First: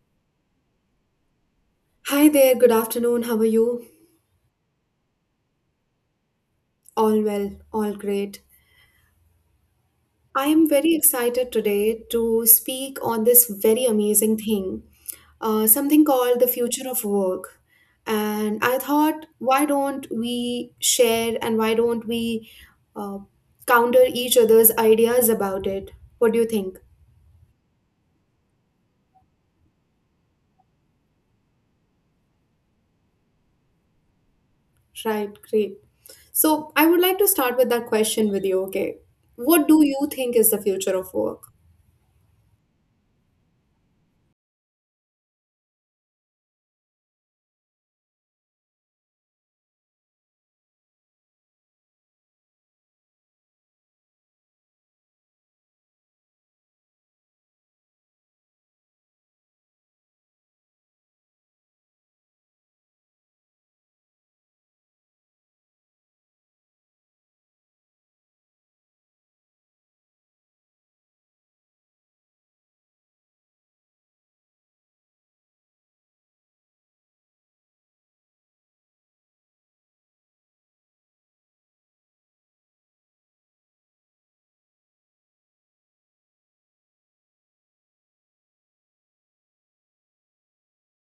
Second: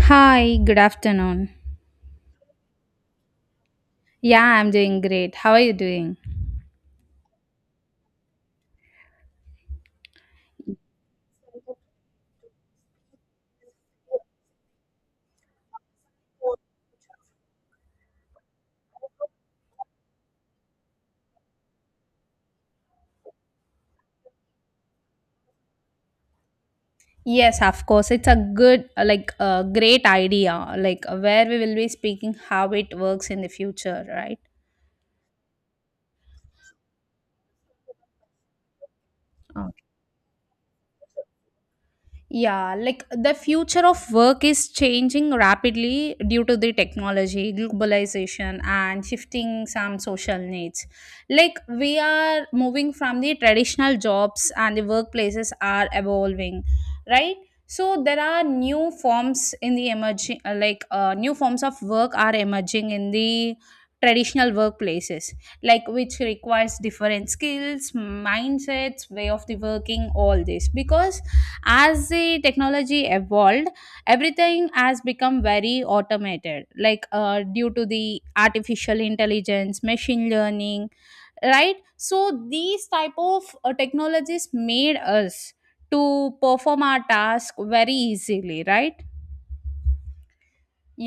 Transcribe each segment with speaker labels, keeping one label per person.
Speaker 1: Hi, good afternoon.
Speaker 2: Hi there, good afternoon. How are you?
Speaker 1: Yeah, I'm doing great. How are you doing?
Speaker 2: All well, all great. I am very excited today to speak on this very amazing thing, something called the future of work. And I thought, why don't we share and why don't we uh, counter each other's ideas about it? What do you think?
Speaker 1: Yes, of course. It's a good, like, a great idea, like, where we will be speaking how it works in the future, right?
Speaker 2: Right, great. So I would like to start with that question with you, okay? What do you think is the future of work?
Speaker 1: Yeah, like the future of work is changing rapidly due to the technology, globalization, and shifting some social needs. Like, we are moving from the traditional jobs, and the workplaces are evolving, right? So, there are new forms in the emerging, like, new forms of work are emerging in the traditional workplaces, like, which requires different skills, mindsets, way of the working, all this. Because as the technology evolved, everything has become very automated, like due to the artificial intelligence, machine learning, right? So these type of technologies made us to perform our task very easily, right?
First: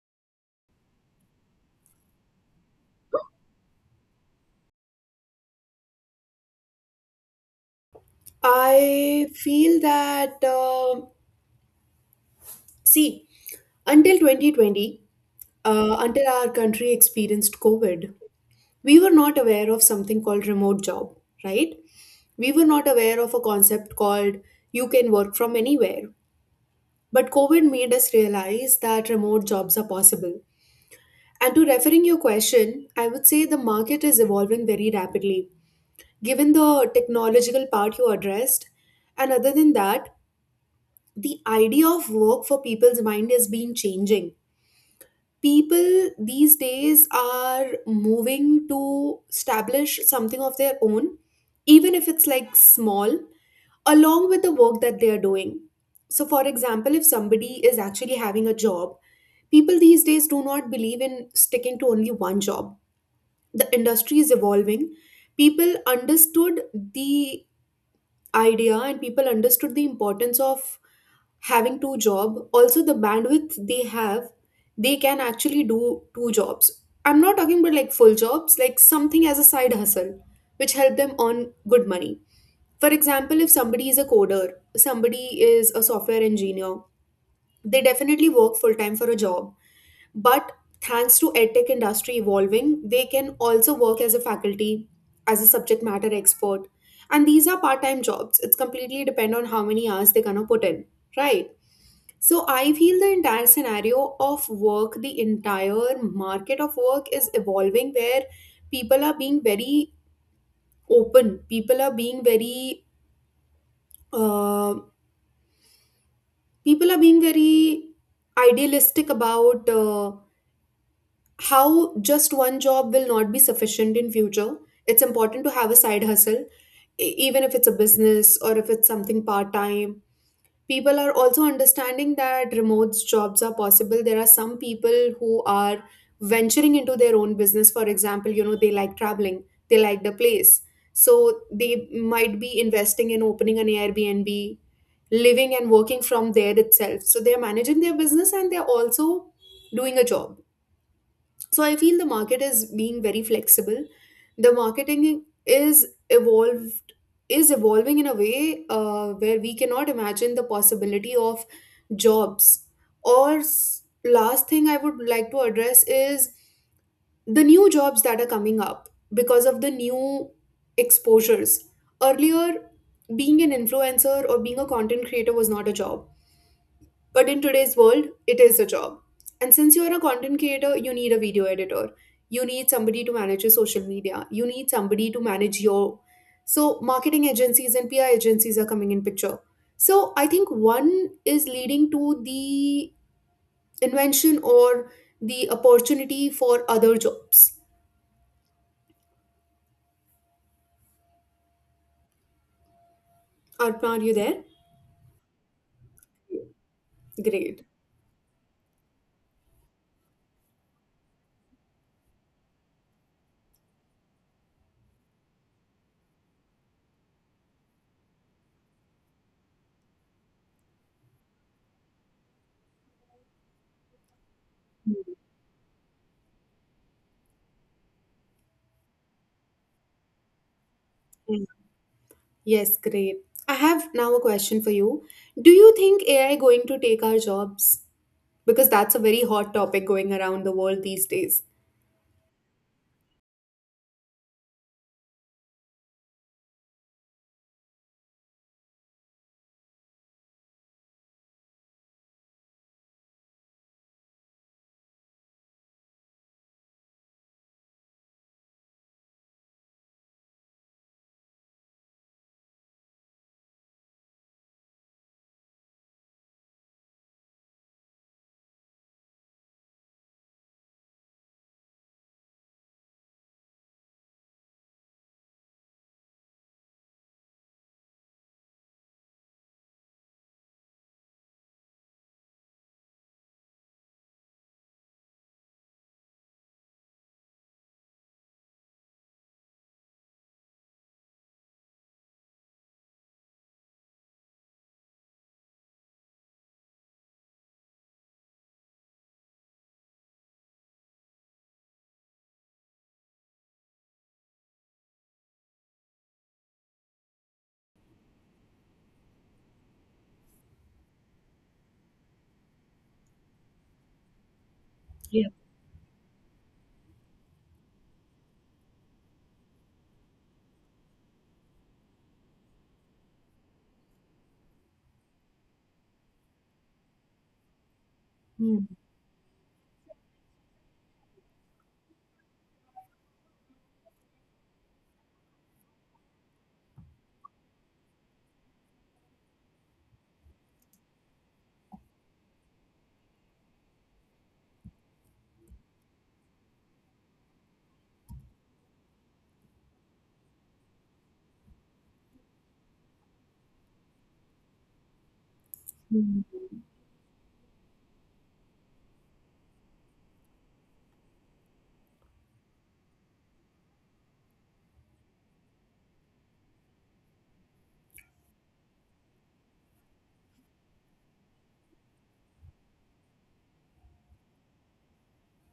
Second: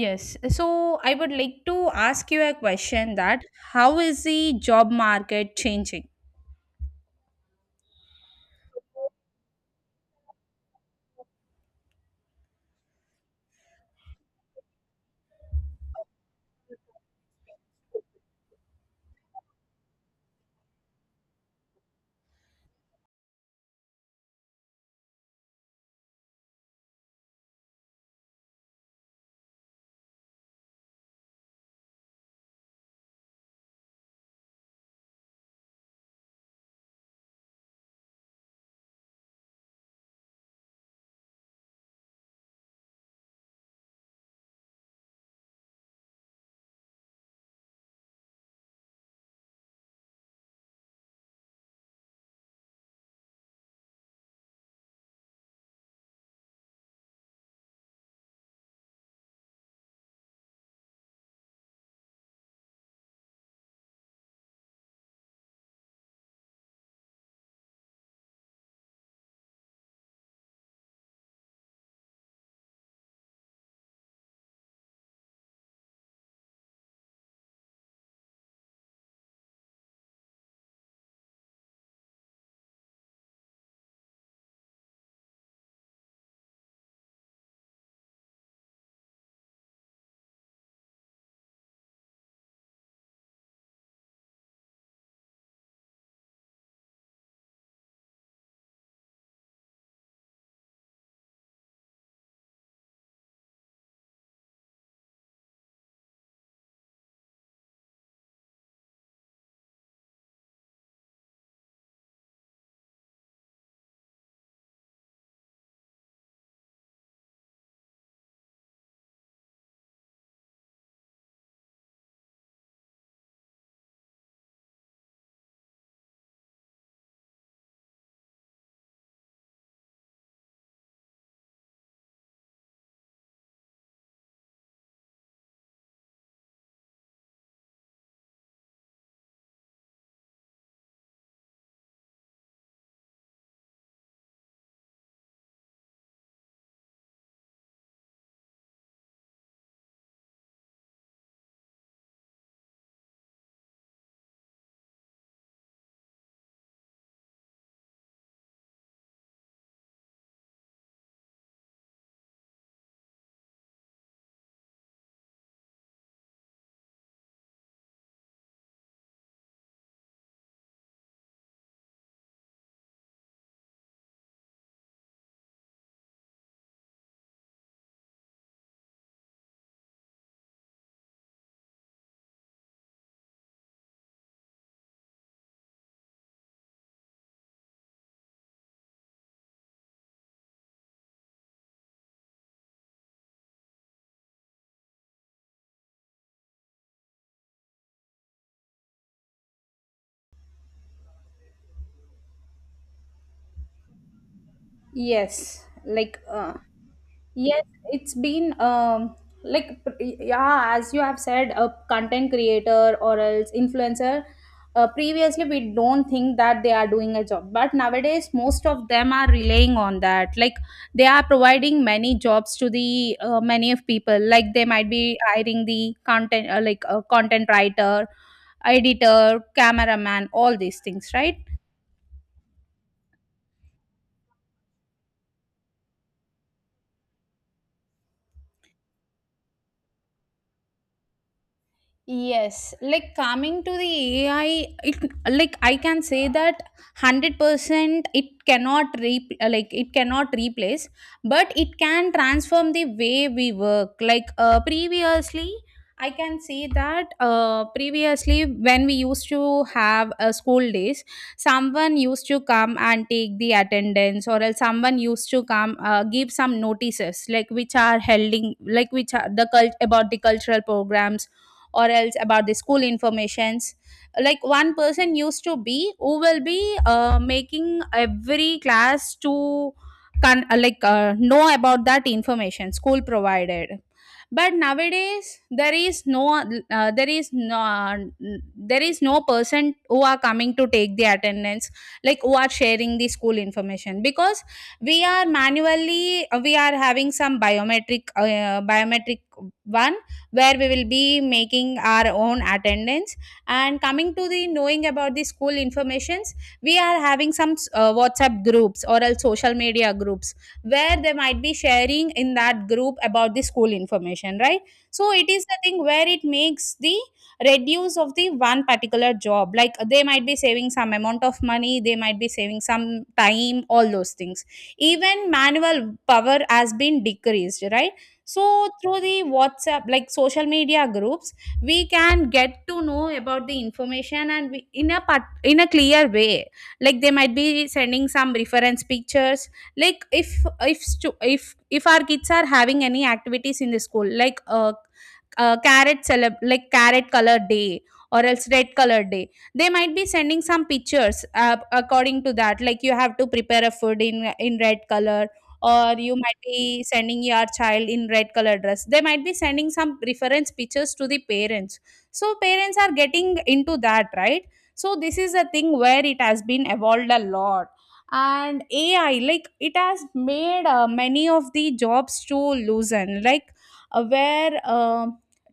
Speaker 1: Yes, so I would like to ask you a question that how is the job market changing?
Speaker 2: I feel that, see, until 2020, until our country experienced COVID, we were not aware of something called remote job, right? We were not aware of a concept called you can work from anywhere. But COVID made us realize that remote jobs are possible. And to referring your question, I would say the market is evolving very rapidly. Given the technological part you addressed, and other than that, the idea of work for people's mind has been changing. People these days are moving to establish something of their own, even if it's like small, along with the work that they are doing. So, for example, if somebody is actually having a job, people these days do not believe in sticking to only one job. The industry is evolving. People understood the idea and people understood the importance of having two job, also the bandwidth they have, they can actually do two jobs. I'm not talking about like full jobs, like something as a side hustle which help them earn good money. For example, if somebody is a coder, somebody is a software engineer, they definitely work full time for a job, but thanks to edtech industry evolving, they can also work as a faculty, as a subject matter expert. And these are part time jobs. It's completely depend on how many hours they're going to put in, right? So I feel the entire scenario of work, the entire market of work is evolving where people are being very open, people are being very, uh, people are being very idealistic about how just one job will not be sufficient in future. It's important to have a side hustle, even if it's a business or if it's something part time. People are also understanding that remote jobs are possible. There are some people who are venturing into their own business. For example, you know, they like traveling, they like the place, so they might be investing in opening an Airbnb, living and working from there itself. So they're managing their business and they're also doing a job. So I feel the market is being very flexible. The marketing is evolving in a way where we cannot imagine the possibility of jobs. Or last thing I would like to address is the new jobs that are coming up because of the new exposures. Earlier, being an influencer or being a content creator was not a job, but in today's world, it is a job. And since you're a content creator, you need a video editor. You need somebody to manage your social media. You need somebody to manage your. So, marketing agencies and PR agencies are coming in picture. So, I think one is leading to the invention or the opportunity for other jobs. Arpana, are you there?
Speaker 1: Yes, like yes,
Speaker 2: Great.
Speaker 1: it's been like yeah, as you have said, a content creator or else influencer. Previously, we don't think that they are doing a job, but nowadays most of them are relying on that. Like they are providing many jobs to the many of people. Like they might be hiring the content, like a content writer, editor, cameraman, all these things, right?
Speaker 2: Mm. Yes, great. I have now a question for you. Do you think AI going to take our jobs? Because that's a very hot topic going around the world these days.
Speaker 1: Yes, like coming to the AI, it like I can say that 100% it cannot re like it cannot replace, but it can transform the way we work. Like previously, I can say that previously when we used to have school days, someone used to come and take the attendance, or else someone used to come give some notices, like which are holding, like which are the cultural programs or else about the school informations. Like one person used to be who will be making every class to like know about that information school provided, but nowadays there is no uh, there is no there is no person who are coming to take the attendance, like who are sharing the school information, because we are manually we are having some biometric one where we will be making our own attendance. And coming to the knowing about the school informations, we are having some WhatsApp groups or else social media groups where they might be sharing in that group about the school information, right? So
Speaker 2: Yeah.
Speaker 1: it is the thing where it makes the reduce of the one particular job. Like they might be saving some amount of money, they might be saving some time, all those things. Even manual power has been decreased, right? So
Speaker 2: Hmm.
Speaker 1: through the WhatsApp, like social media groups, we can get to know about the information and we, in a part, in a clear way, like they might be sending some reference pictures. Like if if our kids are having any activities in the school, like carrot celeb like carrot color day or else red color day, they might be sending some pictures according to that, like you have to prepare a food in red color, or you might
Speaker 2: Hmm.
Speaker 1: be sending your child in red color dress. They might be sending some reference pictures to the parents, so parents are getting into that, right? So this is a thing where it has been evolved a lot. And AI, like it has made many of the jobs to loosen, like where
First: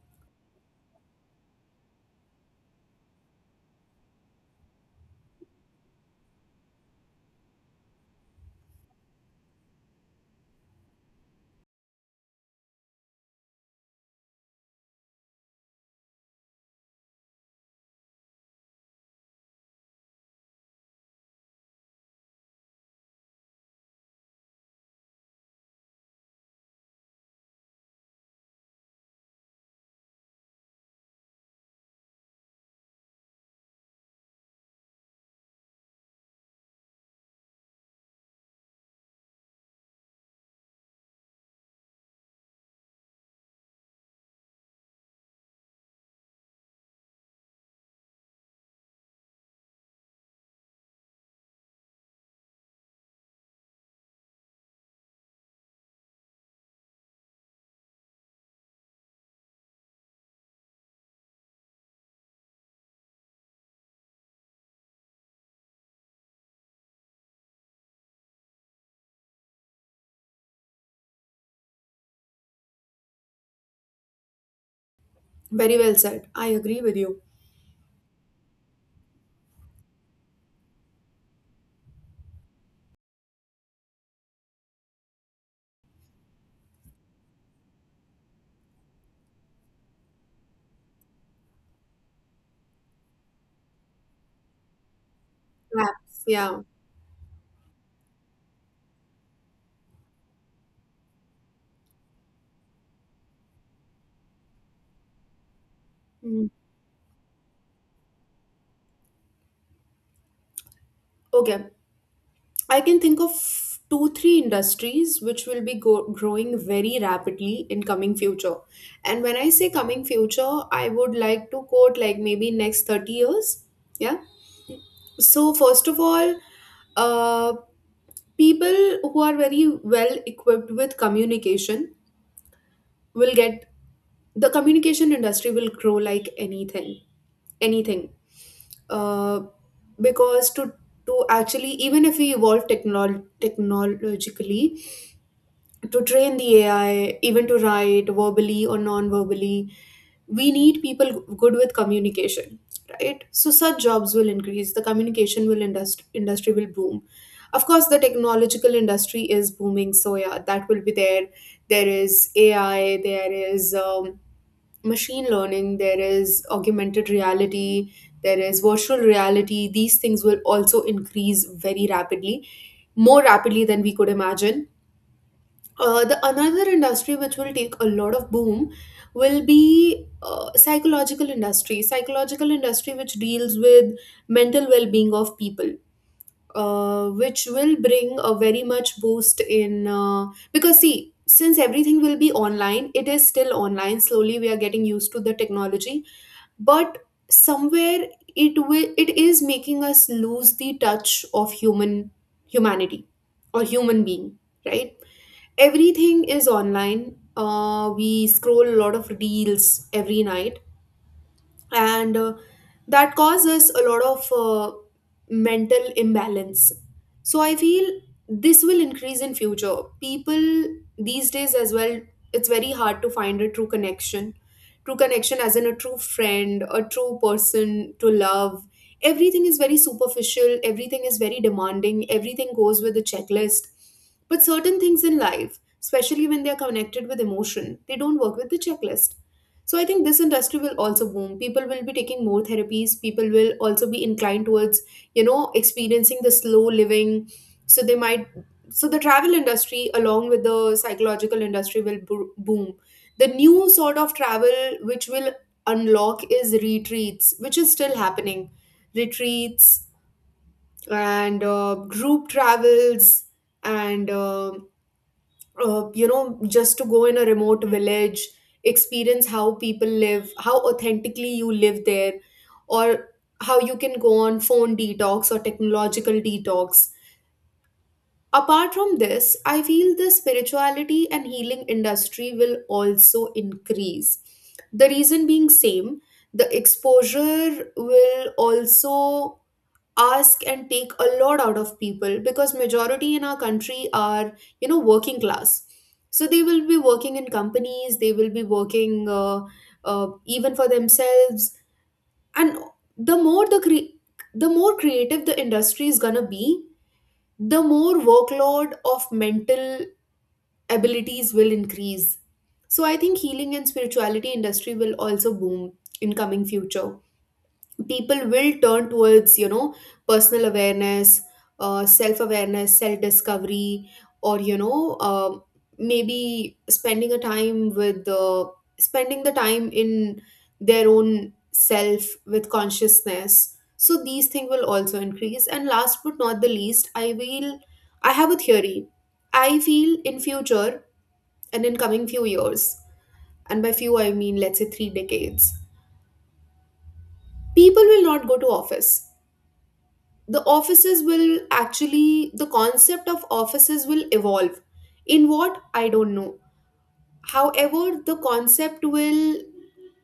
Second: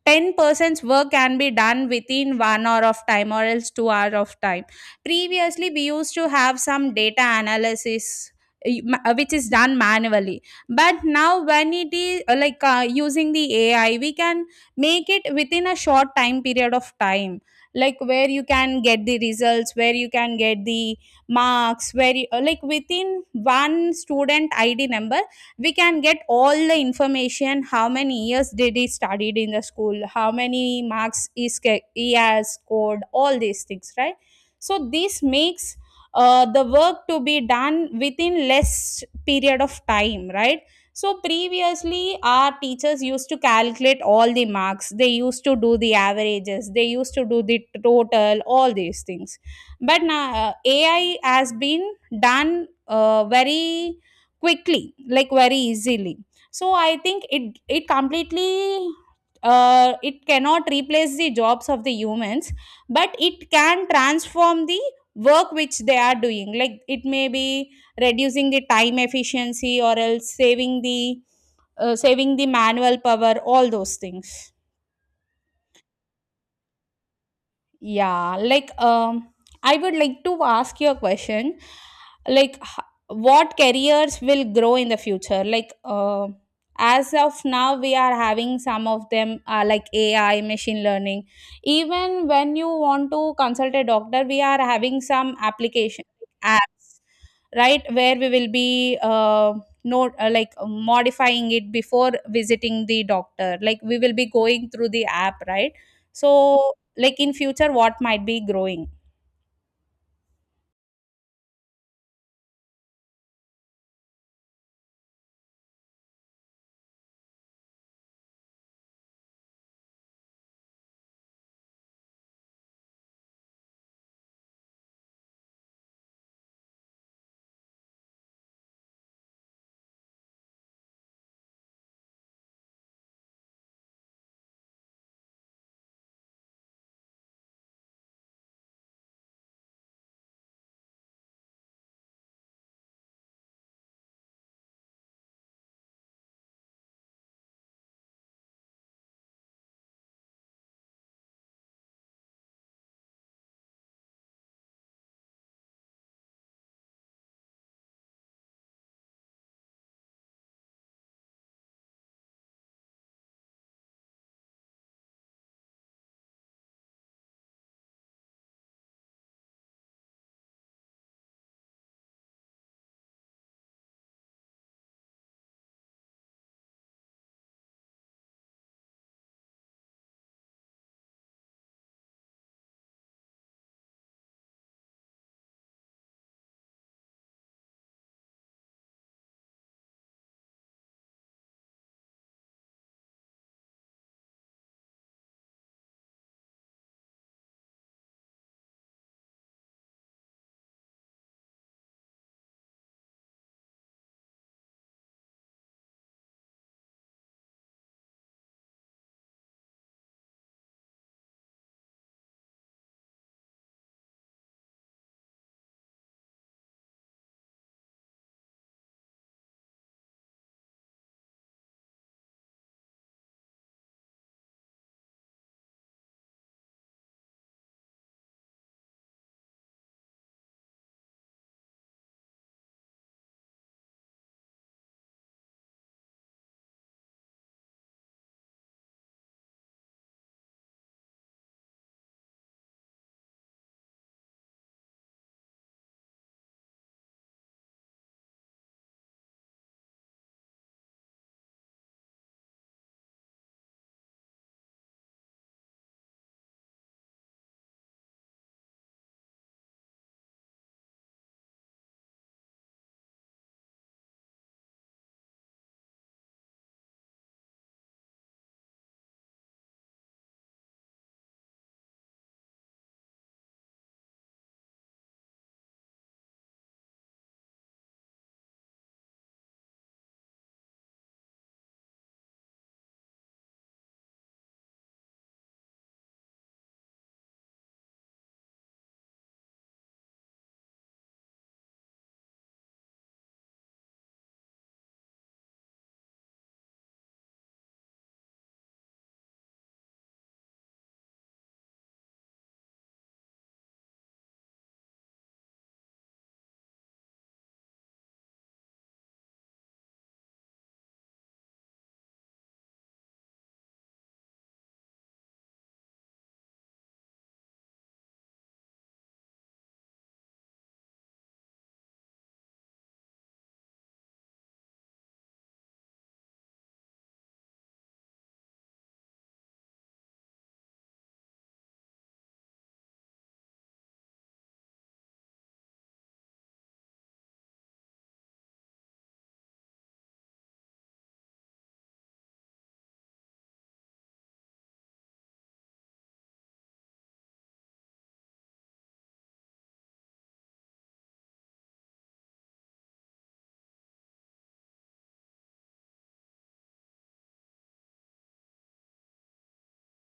Speaker 1: 10 person's work can be done within 1 hour of time or else 2 hour of time. Previously we used to have some data analysis, which is done manually, but now when it is like using the AI, we can make it within a short time period of time. Like where you can get the results, where you can get the marks, where you, like within one student ID number, we can get all the information: how many years did he studied in the school, how many he has scored, all these things, right? So this makes the work to be done within less period of time, right? So previously our teachers used to calculate all the marks, they used to do the averages, they used to do the total, all these things. But now AI has been done very quickly, like very easily. So I think it completely it cannot replace the jobs of the humans, but it can transform the work which they are doing. Like it may be reducing the time efficiency or else saving the manual power, all those things.
Speaker 2: Very well said. I agree with you.
Speaker 1: Yeah, like I would like to ask you a question. Like, what careers will grow in the future? Like, as of now, we are having some of them are like AI, machine learning. Even when you want to consult a doctor, we are having some application
Speaker 2: Perhaps,
Speaker 1: like
Speaker 2: yeah.
Speaker 1: apps, right? Where we will be not like modifying it before visiting the doctor. Like, we will be going through the app, right?
Speaker 2: Hmm.
Speaker 1: So like in future what might be growing?
Speaker 2: Okay. I can think of two, three industries which will be growing very rapidly in coming future. And when I say coming future, I would like to quote like maybe next 30 years. Yeah. So first of all, uh, people who are very well equipped with communication will get, the communication industry will grow like anything, anything uh, because to actually even if we evolve technologically, to train the AI even to write verbally or non-verbally, we need people good with communication, right? So such jobs will increase. The communication will industry will boom. Of course the technological industry is booming, so yeah, that will be there. There is AI, there is machine learning, there is augmented reality, there is virtual reality. These things will also increase very rapidly, more rapidly than we could imagine. The another industry which will take a lot of boom will be psychological industry. Psychological industry which deals with mental well-being of people, which will bring a very much boost in, because see, since everything will be online, it is still online, slowly we are getting used to the technology, but somewhere it will, it is making us lose the touch of human humanity or human being, right? Everything is online. We scroll a lot of reels every night, and that causes a lot of mental imbalance. So I feel this will increase in future. People these days as well, it's very hard to find a true connection. True connection as in a true friend, a true person to love. Everything is very superficial, everything is very demanding, everything goes with a checklist. But certain things in life, especially when they are connected with emotion, they don't work with the checklist. So I think this industry will also boom. People will be taking more therapies. People will also be inclined towards, you know, experiencing the slow living. So they might, so the travel industry along with the psychological industry will boom. The new sort of travel which will unlock is retreats, which is still happening. Retreats and group travels, and you know, just to go in a remote village, experience how people live, how authentically you live there, or how you can go on phone detox or technological detox. Apart from this, I feel the spirituality and healing industry will also increase. The reason being same, the exposure will also ask and take a lot out of people, because majority in our country are, you know, working class, so they will be working in companies, they will be working, even for themselves. And the more the the more creative the industry is going to be, the more workload of mental abilities will increase. So I think healing and spirituality industry will also boom in coming future. People will turn towards, you know, personal awareness, self awareness, self discovery, or you know, maybe spending a time with, spending the time in their own self with consciousness. So these things will also increase. And last but not the least, I have a theory. I feel in future and in coming few years, and by few I mean let's say 3 decades, people will not go to office. The offices will actually, the concept of offices will evolve in what I don't know. However, the concept will,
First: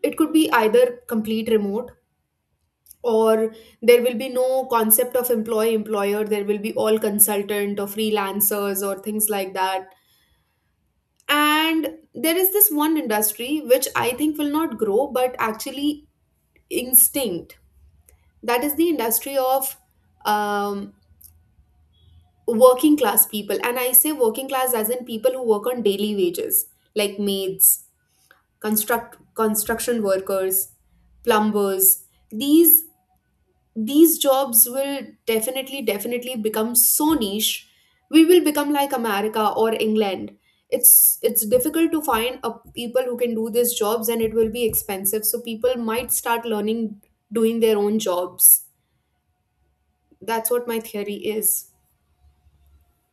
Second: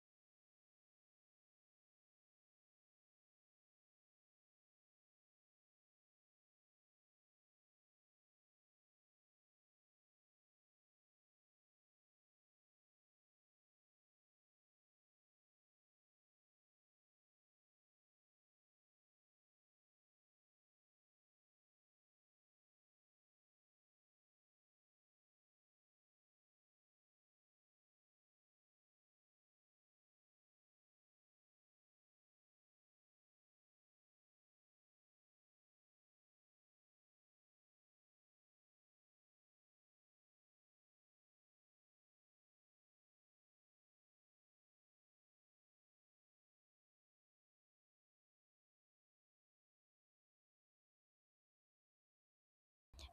Speaker 2: it could be either complete remote, or there will be no concept of employee employer, there will be all consultant or freelancers or things like that. And there is this one industry which I think will not grow but actually instinct, that is the industry of um, working class people. And I say working class as in people who work on daily wages, like maids, construction workers, plumbers. These these jobs will definitely, definitely become so niche. We will become like America or England. It's difficult to find a people who can do these jobs, and it will be expensive, so people might start learning doing their own jobs. That's what my theory is.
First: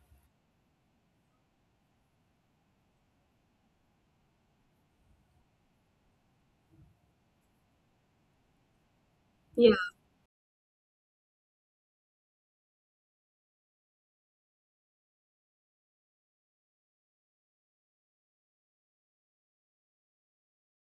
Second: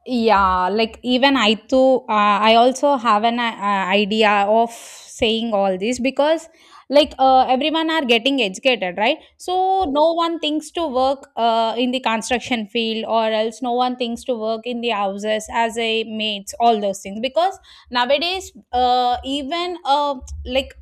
Speaker 1: Yeah, like even I also have an idea of saying all this, because like everyone are getting educated, right?
Speaker 2: Yeah.
Speaker 1: So no one thinks to work in the construction field or else no one thinks to work in the houses as a mates, all those things, because nowadays even like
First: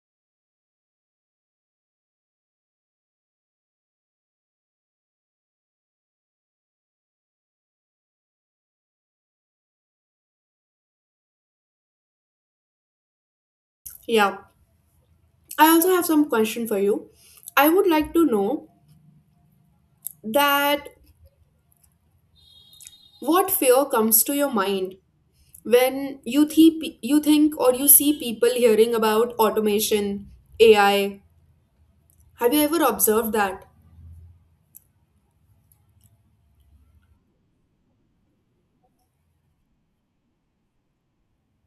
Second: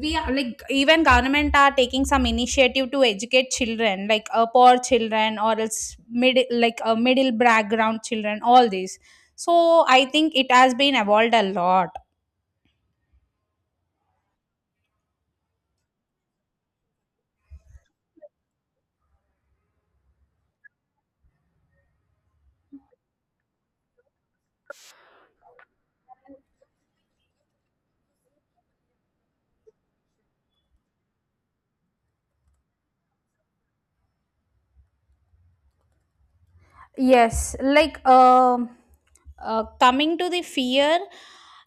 Speaker 1: we are like even government are taking some initiative to educate children, like poor children or else mid like middle background children, all these. So I think it has been evolved a lot.
Speaker 2: Yeah, I also have some question for you. I would like to know that what fear comes to your mind when you you think or you see people hearing about automation, AI. Have you ever observed that?
Speaker 1: Yes, like coming to the fear,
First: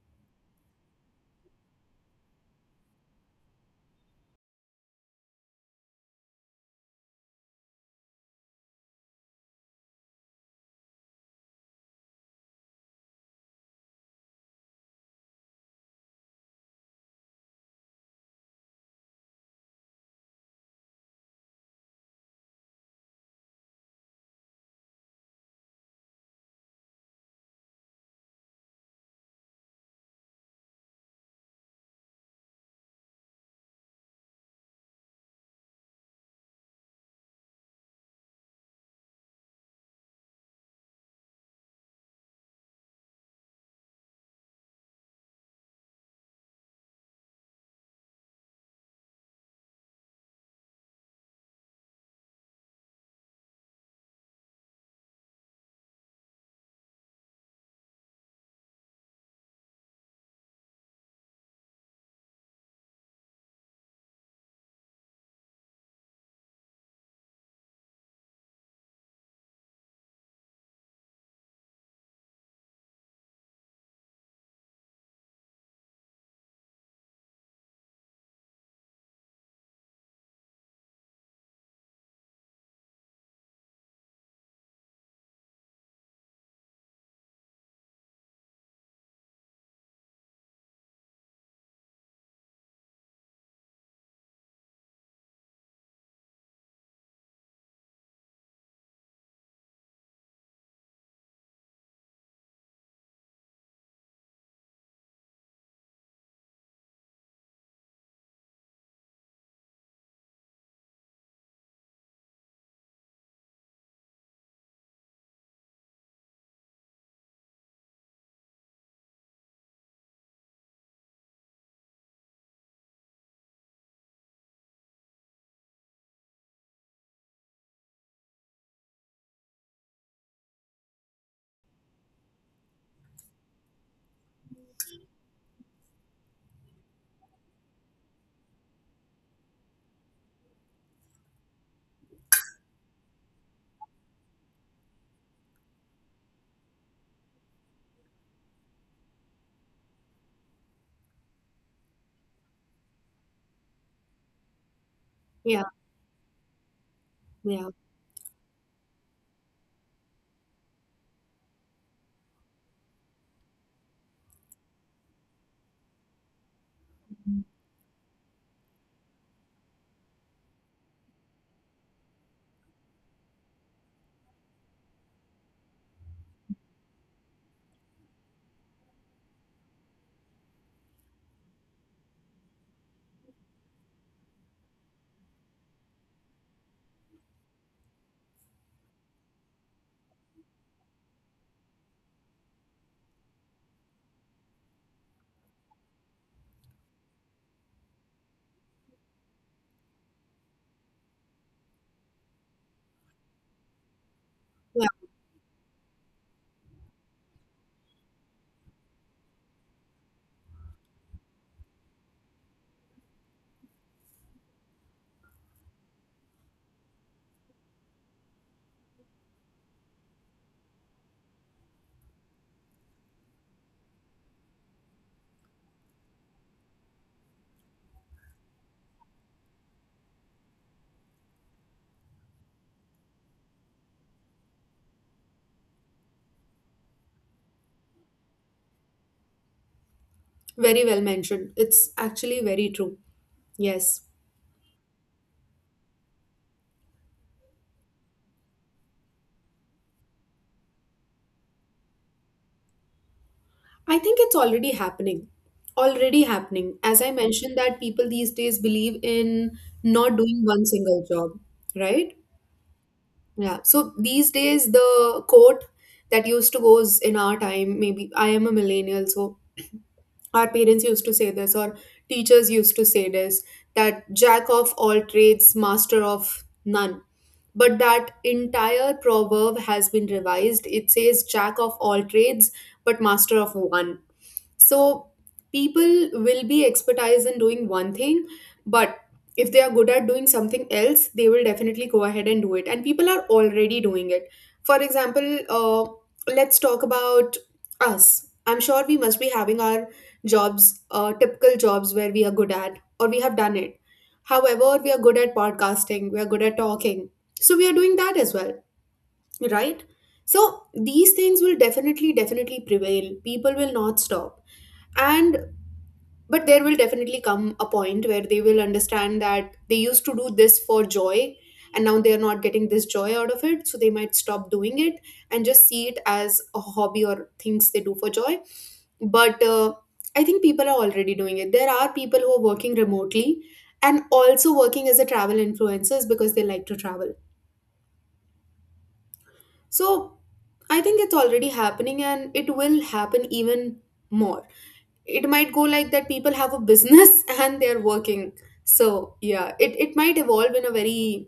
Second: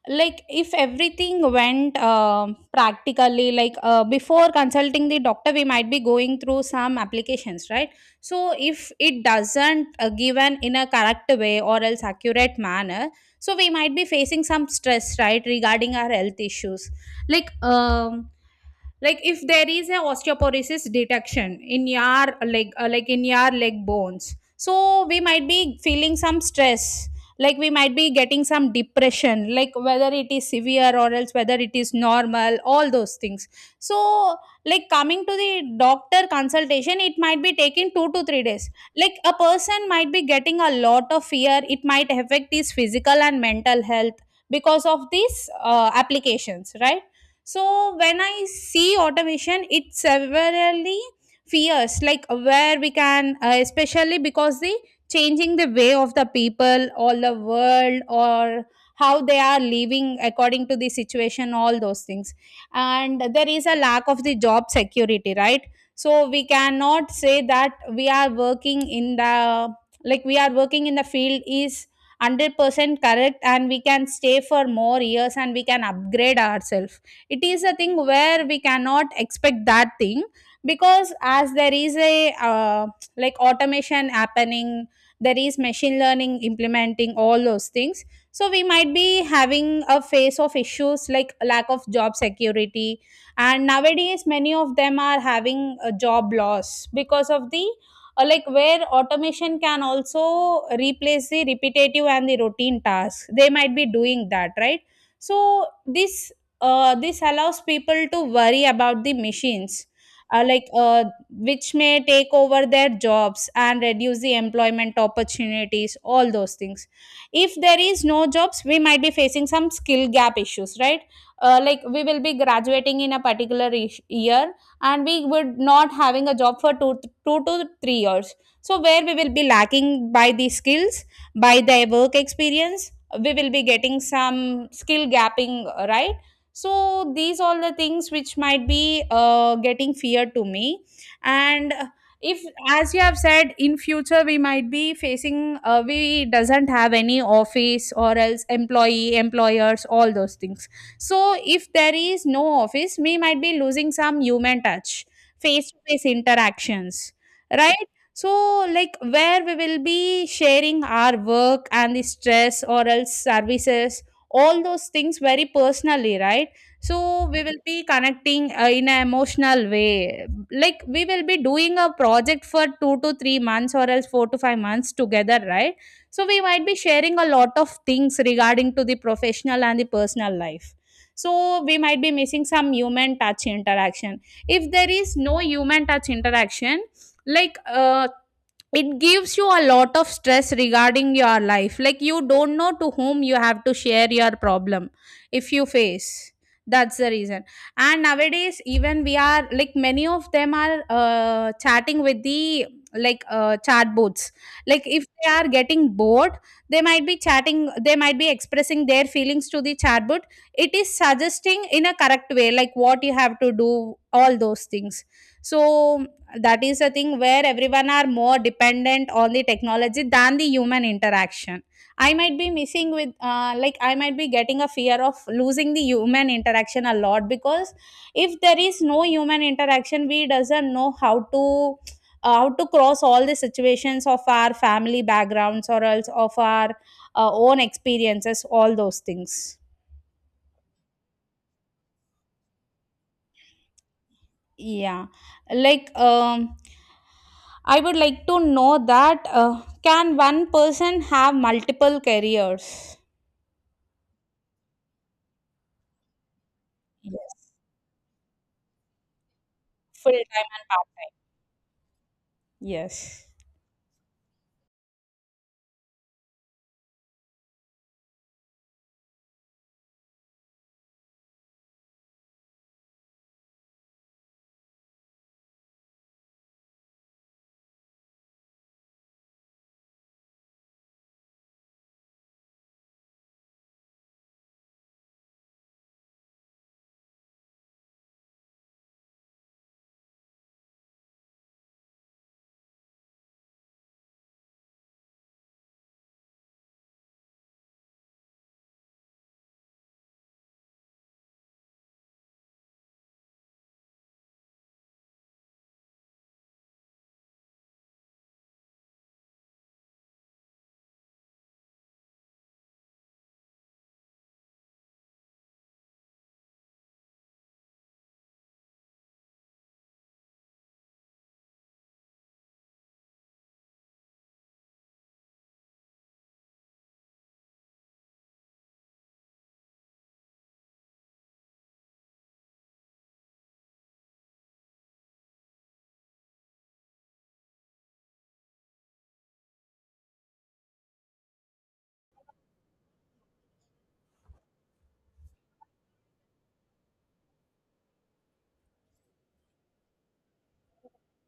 Speaker 1: like if everything went practically, like before consulting the doctor, we might be going through some applications, right? So if it doesn't given in a correct way or else accurate manner, so we might be facing some stress, right, regarding our health issues. Like um, like if there is a osteoporosis detection in your like in your leg bones, so we might be feeling some stress. Like we might be getting some depression, like whether it is severe or else whether it is normal, all those things. So like coming to the doctor consultation, it might be taking 2 to 3 days. Like a person might be getting a lot of fear, it might affect his physical and mental health because of these applications, right? So when I see automation, it severely fears, like where we can especially because the changing the way of the people all the world, or how they are living according to the situation, all those things. And there is a lack of the job security, right? So we cannot say that we are working in the, like we are working in the field is 100% correct and we can stay for more years and we can upgrade ourselves. It is a thing where we cannot expect that thing, because as there is a like automation happening, there is machine learning implementing, all those things. So we might be having a phase of issues like lack of job security. And nowadays many of them are having a job loss because of the like where automation can also replace the repetitive and the routine tasks, they might be doing that, right? So this allows people to worry about the machines, uh, like uh, which may take over their jobs and reduce the employment opportunities, all those things. If there is no jobs, we might be facing some skill gap issues, right? Uh, like we will be graduating in a particular year and we would not having a job for 2 to 3 years, so where we will be lacking by the skills, by the work experience, we will be getting some skill gapping, right? So these all the things which might be getting fear to me. And if as you have said in future, we might be facing we doesn't have any office or else employee employers, all those things. So if there is no office, we might be losing some human touch,
Speaker 2: Yeah,
Speaker 1: face to face interactions,
Speaker 2: yeah,
Speaker 1: right? So like where we will be sharing our work and the stress or else services, all those things very personally, right? So we will be connecting in an emotional way. Like we will be doing a project for 2 to 3 months or else 4 to 5 months together, right? So we might be sharing a lot of things regarding to the professional and the personal life. So we might be missing some human touch interaction. If there is no human touch interaction, like it gives you a lot of stress regarding your life, like you don't know to whom you have to share your problem if you face. That's the reason. And nowadays even we are like many of them are chatting with the chat bots, like
Speaker 2: yeah.
Speaker 1: if they are getting bored, they might be chatting, they might be expressing their feelings to the chatbot. It is suggesting in a correct way like what you have to do, all those things. So that is a thing where everyone are more dependent on the technology than the human interaction. I might be missing with like I might be getting a fear of losing the human interaction a lot, because if there is no human interaction, we doesn't know how to cross all the situations of our family backgrounds or else of our own experiences, all those things.
Speaker 2: Very well mentioned. It's actually very true. Yes.
Speaker 1: Yeah, like um, I would like to know that, can one person have multiple careers?
Speaker 2: I think it's already happening. Already happening. As I
Speaker 1: Yes,
Speaker 2: mentioned that people these days believe in
Speaker 1: full
Speaker 2: not doing
Speaker 1: time
Speaker 2: one
Speaker 1: and part
Speaker 2: single
Speaker 1: time.
Speaker 2: job, right?
Speaker 1: Yes.
Speaker 2: Yeah. So these days, the quote that used to goes in our time, maybe I am a millennial, so our parents used to say this, or teachers used to say this, that jack of all trades, master of none. But that entire proverb has been revised. It says jack of all trades, but master of one. So people will be expertise in doing one thing, but if they are good at doing something else, they will definitely go ahead and do it. And people are already doing it. For example, let's talk about us. I'm sure we must be having our jobs, typical jobs where we are good at, or we have done it. However, we are good at podcasting, we are good at talking. So we are doing that as well, right? So these things will definitely, definitely prevail. People will not stop and but there will definitely come a point where they will understand that they used to do this for joy, and now they are not getting this joy out of it, so they might stop doing it and just see it as a hobby or things they do for joy. But I think people are already doing it. There are people who are working remotely and also working as a travel influencers because they like to travel. So I think it's already happening and it will happen even more. It might go like that, people have a business and they're working. So yeah, it might evolve in a very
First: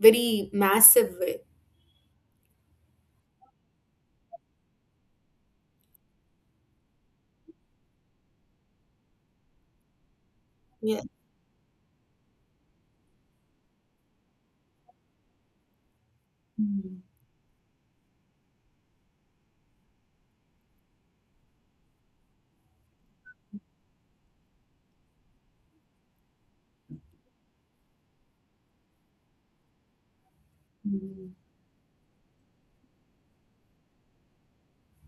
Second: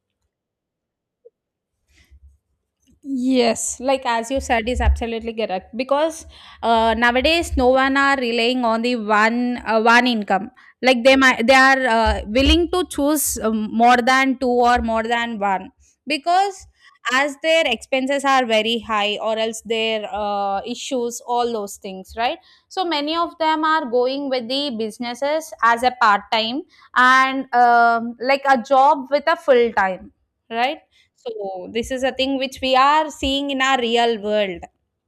Speaker 2: very massive way.
Speaker 1: Yes, like as you said, is absolutely correct, because nowadays no one are relying on the one one income.
Speaker 2: Yeah.
Speaker 1: Like they are willing to choose more than two or more than one, because
Speaker 2: Mm,
Speaker 1: as their expenses are very high or else their issues, all those things, right? So many of them are going with the businesses as a part time and like a job with a full time, right?
Speaker 2: mm.
Speaker 1: So this is a thing which we are seeing in our real world.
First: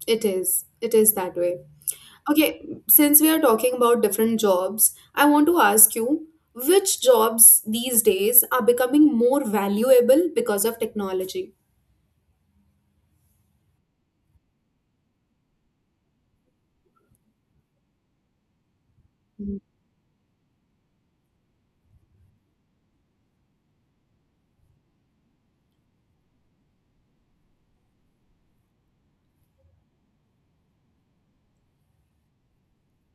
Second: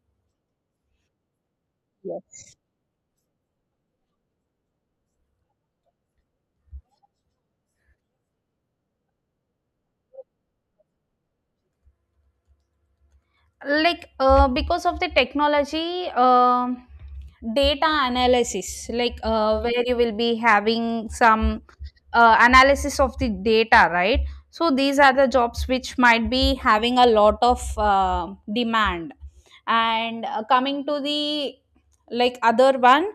Speaker 2: It is, it is that way.
Speaker 1: Yes.
Speaker 2: Okay, since we are talking about different jobs, I want to ask you which jobs these days are becoming more valuable because of technology.
Speaker 1: Because of the technology, data analysis, like
Speaker 2: Mm.
Speaker 1: where you will be having some analysis of the data, right? So these are the jobs which might be having a lot of demand. And coming to the like other one,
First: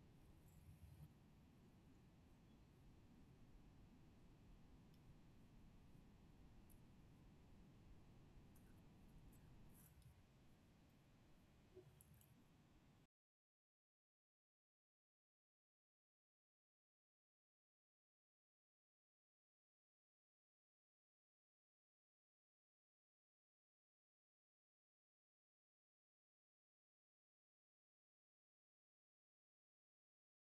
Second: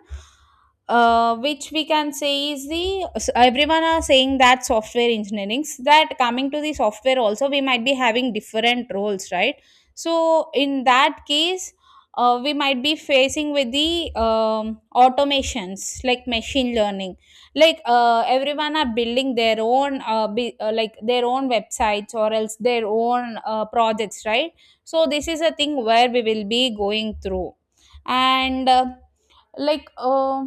Speaker 1: which we can say is the everyone are saying that software engineering, that coming to the software also, we might be having different roles, right? So in that case, we might be facing with the automations like machine learning. Everyone are building their own like their own websites or else their own projects, right? So this is a thing where we will be going through. And like uh,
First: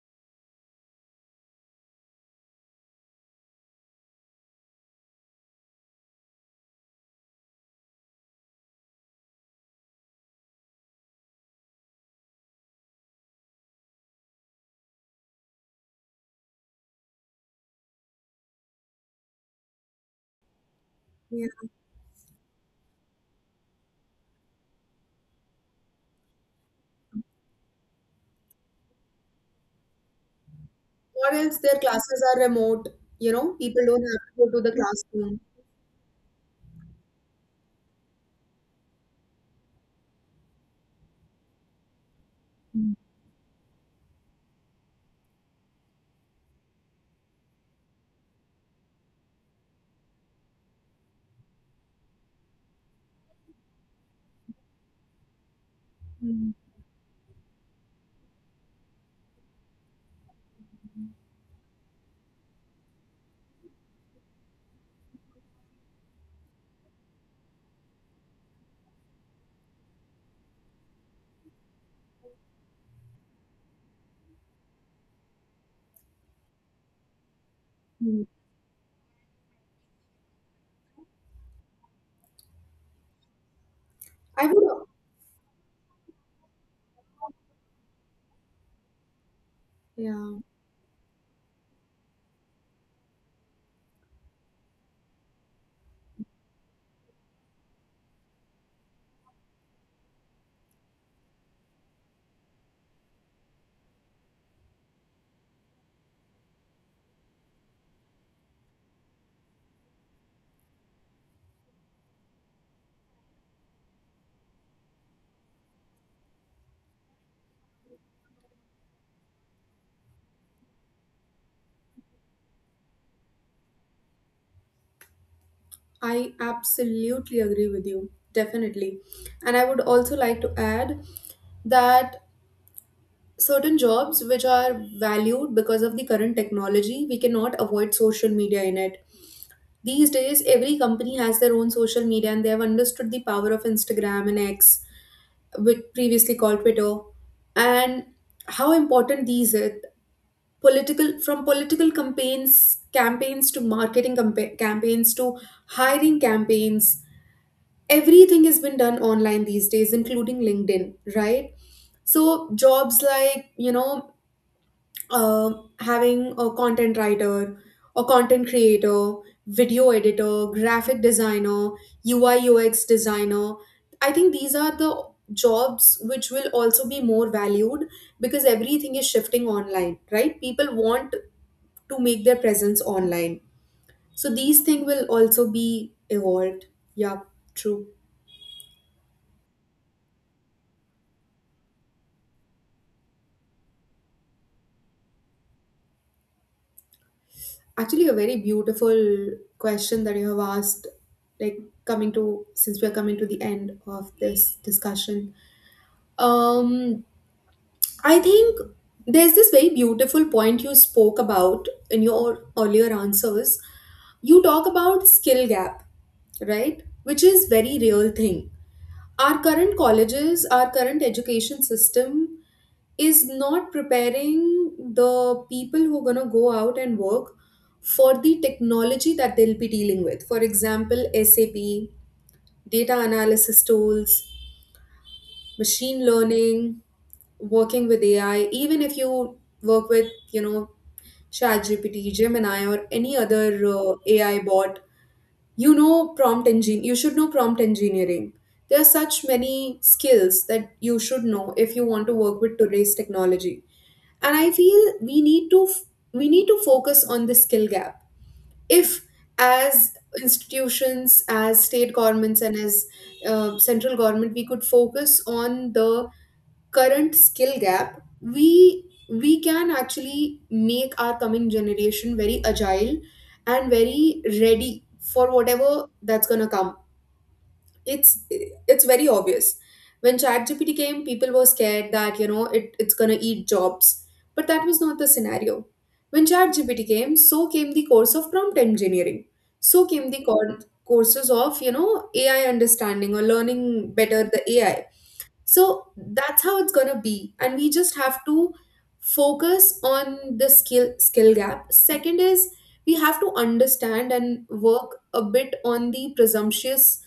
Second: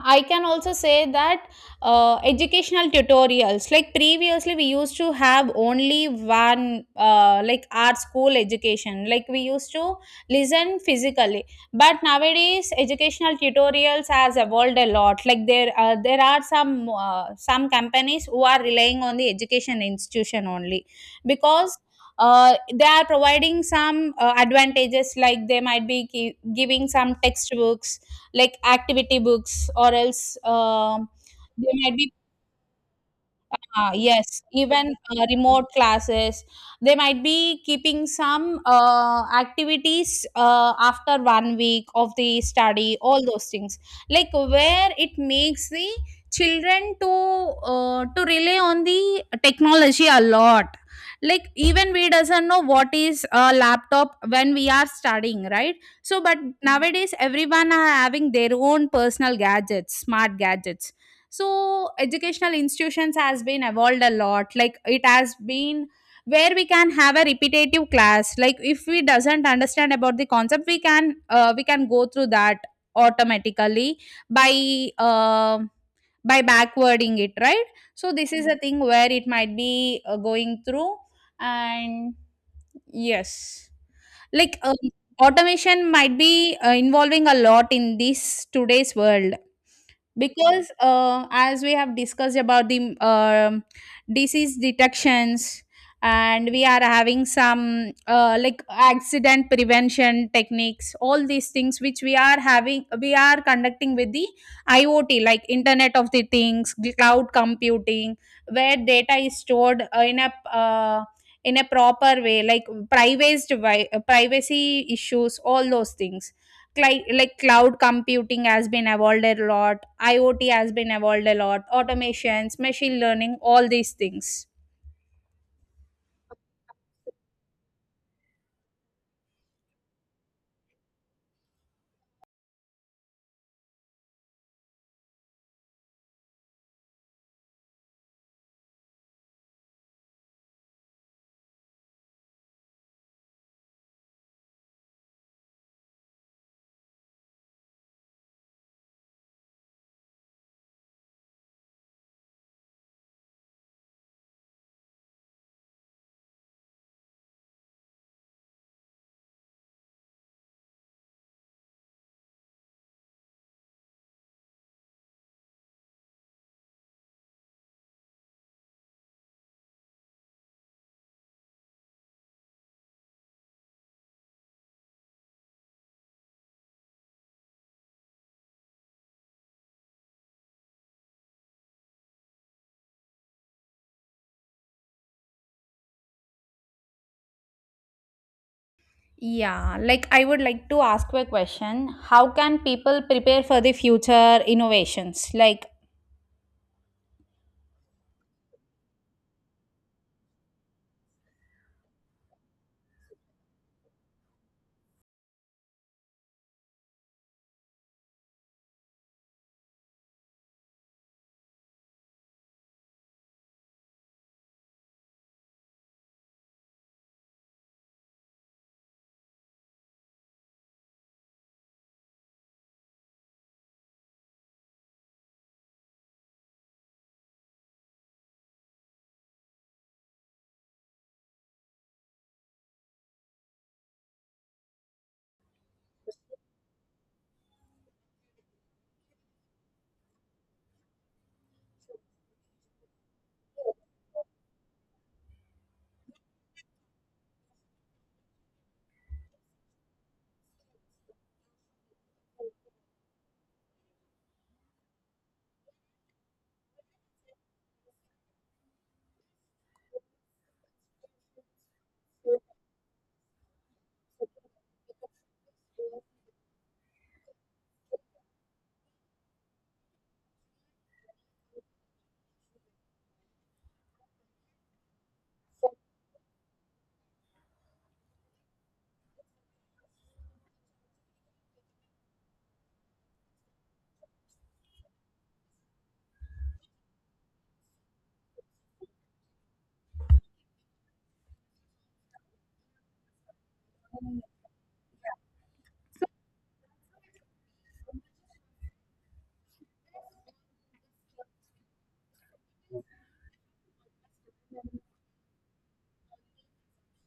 Speaker 1: I can also say that educational tutorials, like previously we used to have only one, like our school education, like we used to listen physically. But nowadays, educational tutorials has evolved a lot. Like there are some companies who are relying on the education institution only,
Speaker 2: Yeah.
Speaker 1: because. They are providing some advantages, like they might be giving some textbooks like activity books or else
Speaker 2: Or else
Speaker 1: there
Speaker 2: their
Speaker 1: might be.
Speaker 2: classes are remote, you know, people
Speaker 1: Ah,
Speaker 2: don't have to
Speaker 1: yes,
Speaker 2: go to the
Speaker 1: even
Speaker 2: classroom.
Speaker 1: remote classes, they might be keeping some activities after one week of the
Speaker 2: Mm,
Speaker 1: study, all those things. Like where it makes the children to rely on the technology a lot. Like even we doesn't know what is a laptop when we are studying, right? So, but
Speaker 2: mm,
Speaker 1: nowadays everyone are having their own personal gadgets, smart gadgets. So educational institutions has been evolved a lot, like it has been where we can have a repetitive class. Like if we doesn't understand about the concept, we can go through that automatically by uh, by backwarding it, right? So
Speaker 2: mm.
Speaker 1: this is a thing where it might be going through. And yes,
Speaker 2: I
Speaker 1: like
Speaker 2: would.
Speaker 1: um, automation might be involving a lot in this today's world,
Speaker 2: Yeah.
Speaker 1: because as we have discussed about the disease detections, and we are having some like accident prevention techniques, all these things which we are having, we are conducting with the IoT, like internet of the things, cloud computing, where data is stored uh, in a proper way, like privacy privacy issues, all those things. Like cloud computing has been evolved a lot, IoT has been evolved a lot, automations, machine learning, all these things.
Speaker 2: I absolutely agree with you, definitely. And I would also like to add that certain jobs which are valued because of the current technology, we cannot avoid social media in it. These days, every company has their own social media and they have understood the power of Instagram and X, which previously called Twitter, and how important these are. Political from political campaigns to marketing campaigns to hiring campaigns, everything has been done online these days, including LinkedIn, right? So jobs like, you know, uh, having a content writer, a content creator, video editor, graphic designer, UI UX designer, I think these are the jobs which will also be more valued, because everything is shifting online, right? People want to make their presence online, so these things will also be evolved. Yeah. True.
Speaker 1: Yeah, like I would like to ask you a question: how can people prepare for the future innovations, like?
Speaker 2: Actually, a very beautiful question that you have asked, like coming to since we are coming to the end of this discussion. Um, I think there's this very beautiful point you spoke about in your earlier answers. You talk about skill gap, right? Which is very real thing. Our current colleges, our current education system is not preparing the people who are going to go out and work for the technology that they'll be dealing with. For example, SAP, data analysis tools, machine learning, working with AI, even if you work with, you know, ChatGPT, Gemini, or any other AI bot, you know, prompt engine, you should know prompt engineering. There are such many skills that you should know if you want to work with today's technology. And I feel we need to focus on the skill gap. If as institutions, as state governments, and as central government, we could focus on the current skill gap, we can actually make our coming generation very agile and very ready for whatever that's going to come. It's very obvious, when ChatGPT came, people were scared that, you know, it's going to eat jobs, but that was not the scenario. When ChatGPT came, so came the course of prompt engineering, so came the courses of, you know, AI understanding or learning better the AI. So that's how it's going to be, and we just have to focus on the skill gap. Second is, we have to understand and work a bit on the presumptuous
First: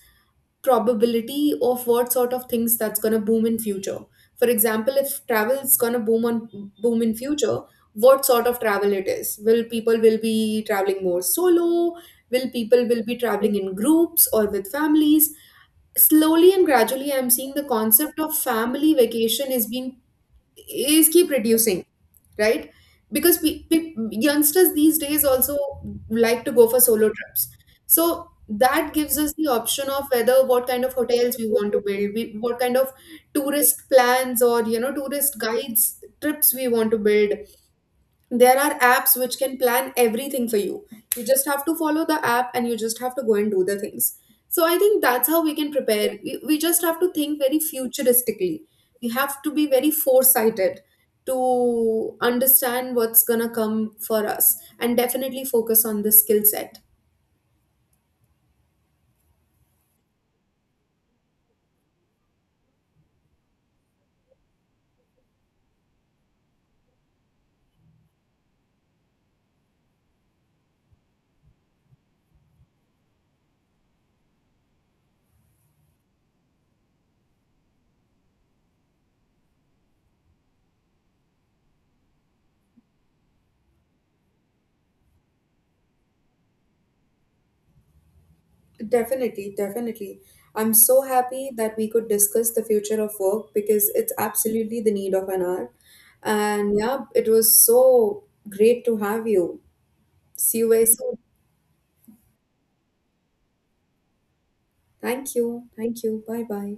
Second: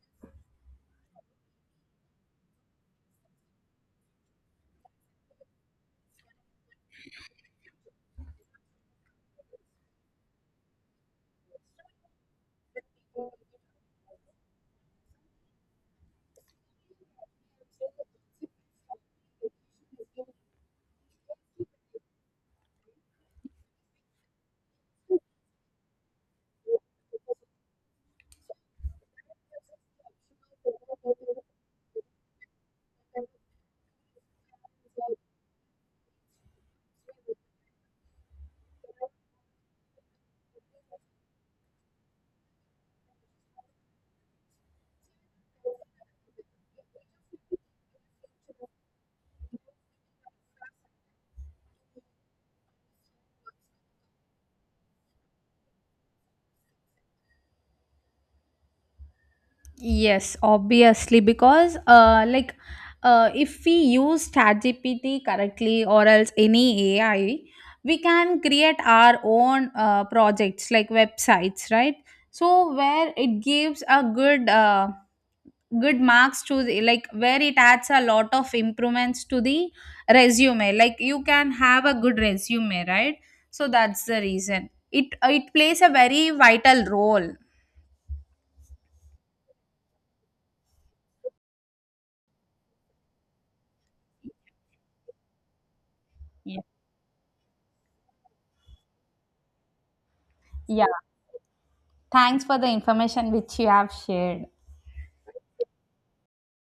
Speaker 2: probability of what sort of things that's going to boom in future. For example, if travel is going to boom in future, what sort of travel it is, will people will be traveling more solo, will people will be traveling in groups or with families? Slowly and gradually, I'm seeing the concept of family vacation is being is keep reducing, right? Because youngsters these days also like to go for solo trips. So that gives us the option of whether what kind of hotels we want to build, we, what kind of tourist plans or, you know, tourist guides trips we want to build, there are apps which can plan everything for you. You just have to follow the app and you just have to go and do the things. So I think that's how we can prepare. We just have to think very futuristically. We have to be very foresighted to understand what's gonna come for us and definitely focus on the skill set.
Speaker 1: Yes, obviously, because if we use ChatGPT correctly or else any AI, we can create our own projects like websites, right? So where it gives a good marks to the, like where it adds a lot of improvements to the resume. Like you can have a good resume, right? So that's the reason. It plays a very vital role.
Speaker 2: Definitely, definitely. I'm so happy that we could discuss the future of work because it's absolutely the need of an hour.
Speaker 1: Yeah.
Speaker 2: And yeah, it was so great to have you. See you very
Speaker 1: Yeah.
Speaker 2: soon.
Speaker 1: Thanks for the information which you have shared.
Speaker 2: Thank you. Thank you. Bye bye.